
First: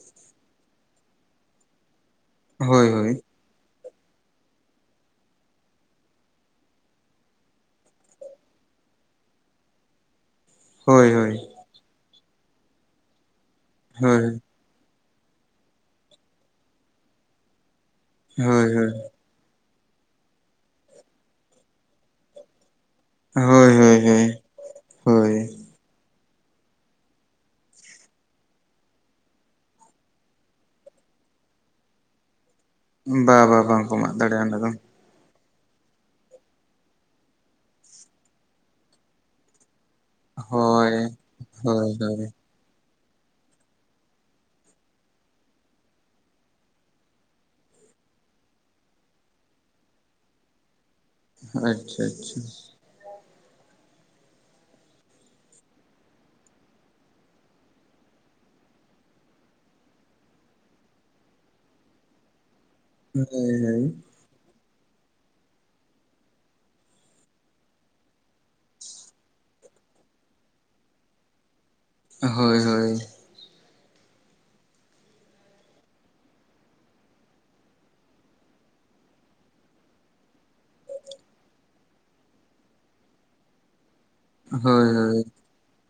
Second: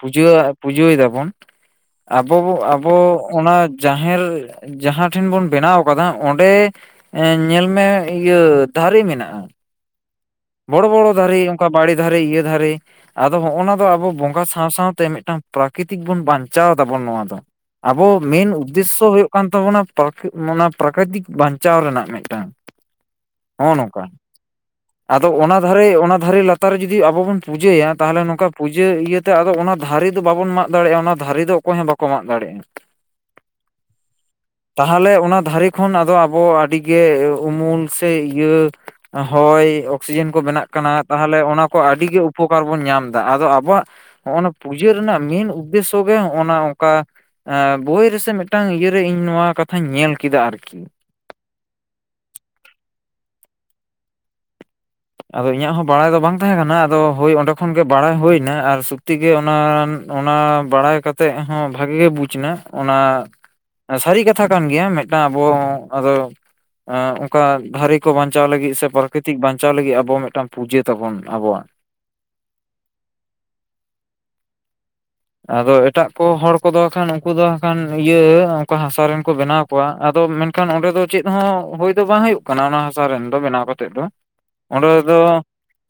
ᱯᱩᱡᱟᱹᱭ ᱫᱟᱵᱚᱱ ᱟᱵᱚ ᱦᱳᱭ ᱟᱵᱚ ᱦᱳᱭ ᱚᱱᱟ ᱡᱟᱦᱮᱨ ᱡᱟᱦᱟᱸ ᱴᱷᱮᱱ ᱵᱚᱱ ᱵᱮᱱᱟᱣ ᱟᱠᱟᱫᱟ ᱚᱸᱰᱮ ᱮᱸ ᱧᱮᱞ ᱢᱮ ᱤᱭᱟᱹ ᱫᱟᱨᱮ ᱢᱮᱱᱟᱜᱼᱟ ᱵᱚᱲᱚ ᱦᱳᱭ ᱵᱚᱲᱚ ᱦᱳᱭ ᱫᱟᱨᱮ ᱚᱱᱠᱟ ᱵᱟᱲᱮ ᱫᱟᱨᱮ ᱤᱭᱟᱹ ᱫᱟᱨᱮ ᱟᱫᱚ ᱦᱚᱸᱚᱱᱟ ᱫᱚ ᱟᱵᱚ ᱦᱳᱭ ᱵᱚᱸᱜᱟ ᱥᱟᱶ ᱥᱟᱶ ᱛᱮ ᱢᱤᱫᱴᱟᱝ ᱯᱨᱟᱠᱨᱤᱛᱤᱠ ᱵᱚᱱ ᱵᱟᱧᱪᱟᱣ ᱮᱫᱟᱵᱚᱱ ᱱᱚᱣᱟ ᱫᱚ ᱟᱵᱚ ᱢᱮᱱ ᱦᱳᱭ ᱦᱳᱭ ᱩᱫᱽᱫᱮᱥᱥᱚ ᱦᱩᱭᱩᱜ ᱠᱟᱱᱟ ᱠᱟᱱ ᱛᱟᱵᱚᱱᱟ ᱚᱱᱟ ᱯᱨᱟᱠᱨᱤᱛᱤᱠ ᱵᱟᱧᱪᱟᱣ ᱨᱮᱱᱟᱜ ᱢᱤᱫᱴᱟᱝ ᱦᱳᱭ ᱱᱚᱜᱼᱚ ᱦᱳᱭ ᱱᱚᱝᱠᱟ ᱦᱳᱭ ᱟᱫᱚ ᱦᱳᱭ ᱚᱱᱟ ᱫᱟᱨᱮ ᱚᱱᱟ ᱫᱟᱨᱮ ᱞᱟᱛᱟᱨ ᱨᱮ ᱡᱩᱫᱤ ᱟᱵᱚ ᱵᱚᱱ ᱯᱩᱡᱟᱹᱭᱟ ᱛᱟᱦᱚᱞᱮ ᱱᱚᱝᱠᱟ ᱯᱩᱡᱟᱹ ᱤᱭᱟᱹᱛᱮ ᱟᱫᱚ ᱚᱱᱟ ᱫᱟᱨᱮ ᱫᱚ ᱵᱟᱵᱚᱱ ᱢᱟᱜ ᱫᱟᱲᱮᱭᱟᱜᱼᱟ ᱚᱱᱟ ᱫᱟᱨᱮ ᱫᱚ ᱚᱠᱚᱭ ᱦᱚᱸ ᱵᱟᱠᱚ ᱢᱟᱜ ᱫᱟᱲᱮᱭᱟᱜᱼᱟ ᱵᱟ ᱵᱟᱝ ᱵᱟᱝᱠᱚ ᱢᱟᱜ ᱫᱟᱲᱮᱭᱟᱜᱼᱟ ᱚᱱᱟ ᱫᱚ ᱛᱟᱦᱚᱞᱮ ᱚᱱᱟ ᱫᱟᱨᱮ ᱠᱷᱚᱱ ᱟᱫᱚ ᱟᱵᱚ ᱟᱹᱰᱤ ᱜᱮ ᱩᱢᱩᱞ ᱥᱮ ᱤᱭᱟᱹ ᱦᱚᱭ ᱚᱠᱥᱤᱡᱮᱱ ᱠᱚ ᱵᱮᱱᱟᱜ ᱦᱳᱭ ᱠᱟᱱᱟ ᱛᱟᱦᱚᱞᱮ ᱚᱱᱟ ᱠᱚ ᱦᱳᱭ ᱟᱹᱰᱤ ᱜᱮ ᱦᱳᱭ ᱩᱯᱚᱠᱟᱨ ᱵᱟᱨ ᱵᱚᱱ ᱧᱟᱢᱫᱟ ᱟᱫᱚ ᱟᱵᱚᱣᱟᱜ ᱦᱚᱸᱜ-ᱚ ᱱᱚᱣᱟ ᱯᱩᱡᱟᱹ ᱨᱮᱱᱟᱜ ᱢᱮᱱ ᱩᱫᱽᱫᱮᱥᱥᱚ ᱜᱮ ᱦᱚᱸᱜᱼᱚᱱᱟ ᱚᱱᱠᱟ, ᱵᱳᱭ ᱨᱮᱥᱮ ᱢᱤᱫᱴᱟᱝ ᱤᱭᱟᱹᱨᱮ ᱤᱧ ᱱᱚᱣᱟ ᱠᱟᱛᱷᱟᱧ ᱧᱮᱞ ᱠᱮᱫᱟ ᱟᱨᱠᱤ ᱟᱪᱪᱷᱟ ᱟᱪᱪᱷᱟ ᱟᱫᱚ ᱤᱧᱟᱹᱜ ᱦᱚᱸ ᱵᱟᱲᱟᱭ ᱫᱚ ᱵᱟᱝ ᱛᱟᱦᱮᱸ ᱠᱟᱱᱟ ᱟᱫᱚ ᱦᱳᱭ ᱚᱸᱰᱮ ᱠᱷᱚᱱᱜᱮ ᱵᱟᱲᱟᱭ ᱦᱩᱭ ᱮᱱᱟ ᱟᱨ ᱥᱚᱛᱛᱤᱜᱮ ᱚᱱᱟ ᱚᱱᱟ ᱵᱟᱲᱟᱭ ᱠᱟᱛᱮᱜ ᱦᱚᱸ ᱵᱷᱟᱜᱤ ᱜᱮ ᱵᱩᱡᱽ ᱮᱱᱟ ᱚᱱᱟ ᱦᱳᱭ ᱥᱟᱹᱨᱤ ᱠᱟᱛᱷᱟ ᱠᱟᱛᱷᱟ ᱠᱟᱱ ᱜᱮᱭᱟ ᱢᱤᱫᱴᱟᱝ ᱟᱵᱚ ᱟᱫᱚ ᱚᱱᱠᱟ ᱫᱟᱨᱮ ᱠᱚ ᱵᱟᱧᱪᱟᱣ ᱞᱟᱹᱜᱤᱫ ᱥᱮ ᱯᱨᱟᱠᱤᱛᱤᱠ ᱵᱟᱧᱪᱟᱣ ᱵᱟᱧᱪᱟᱣ ᱞᱟᱹᱜᱤᱫ ᱟᱵᱚ ᱢᱤᱫᱴᱟᱝ ᱯᱩᱡᱟᱹ ᱛᱟᱵᱚᱱ ᱟᱵᱚᱣᱟᱜ ᱦᱳᱭ ᱦᱳᱭ ᱟᱫᱚ ᱮᱴᱟᱜ ᱠᱚ ᱦᱚᱲ ᱠᱚᱫᱚ ᱟᱠᱷᱟᱱ ᱩᱱᱠᱩ ᱫᱚ ᱟᱠᱷᱟᱱ ᱤᱭᱟᱹ ᱚᱱᱠᱟ ᱦᱟᱥᱟ ᱨᱮᱱ ᱠᱚ ᱵᱮᱱᱟᱣ ᱟᱫᱚ ᱢᱮᱱᱠᱷᱟᱱ ᱚᱸᱰᱮ ᱫᱚ ᱪᱮᱫ ᱦᱚᱸ ᱦᱩᱭᱳᱭ ᱫᱚ ᱵᱟᱝ ᱦᱩᱭᱩᱜ ᱠᱟᱱᱟ ᱚᱱᱟ ᱦᱟᱥᱟ ᱨᱮᱱ ᱫᱚ ᱵᱮᱱᱟᱣ ᱠᱟᱛᱮ ᱫᱚ᱾ ᱦᱳᱭ ᱚᱸᱰᱮ ᱫᱚ ᱦᱳᱭ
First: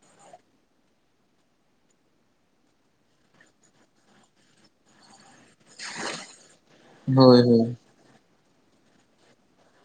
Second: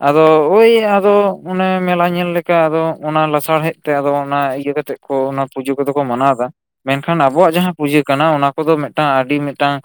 ᱟᱫᱚ ᱳᱭ ᱟᱫᱚ ᱚᱱᱮ ᱢᱮᱞᱟ ᱧᱮᱞ ᱞᱮᱠᱟ ᱟᱫᱚ ᱚᱱᱟ ᱞᱟᱥᱟᱲᱦᱮᱫ ᱛᱮ ᱟᱫᱚ ᱚᱱᱟ ᱤᱭᱟᱹ ᱠᱟᱛᱮ ᱠᱚ ᱚᱱᱟ ᱯᱩᱡᱟᱹ ᱠᱚᱫᱚ ᱠᱚ ᱢᱟᱱᱟᱣ ᱮᱫᱟ ᱢᱮᱱᱠᱷᱟᱱ ᱦᱳᱭ ᱟᱵᱚᱣᱟᱜ ᱦᱳᱭ ᱡᱟᱦᱟᱸ ᱯᱩᱡᱟᱹ ᱠᱟᱱᱟ ᱚᱱᱟ ᱠᱚᱫᱚ ᱢᱤᱫᱴᱟᱝ ᱟᱹᱰᱤ ᱢᱤᱫᱴᱟᱝ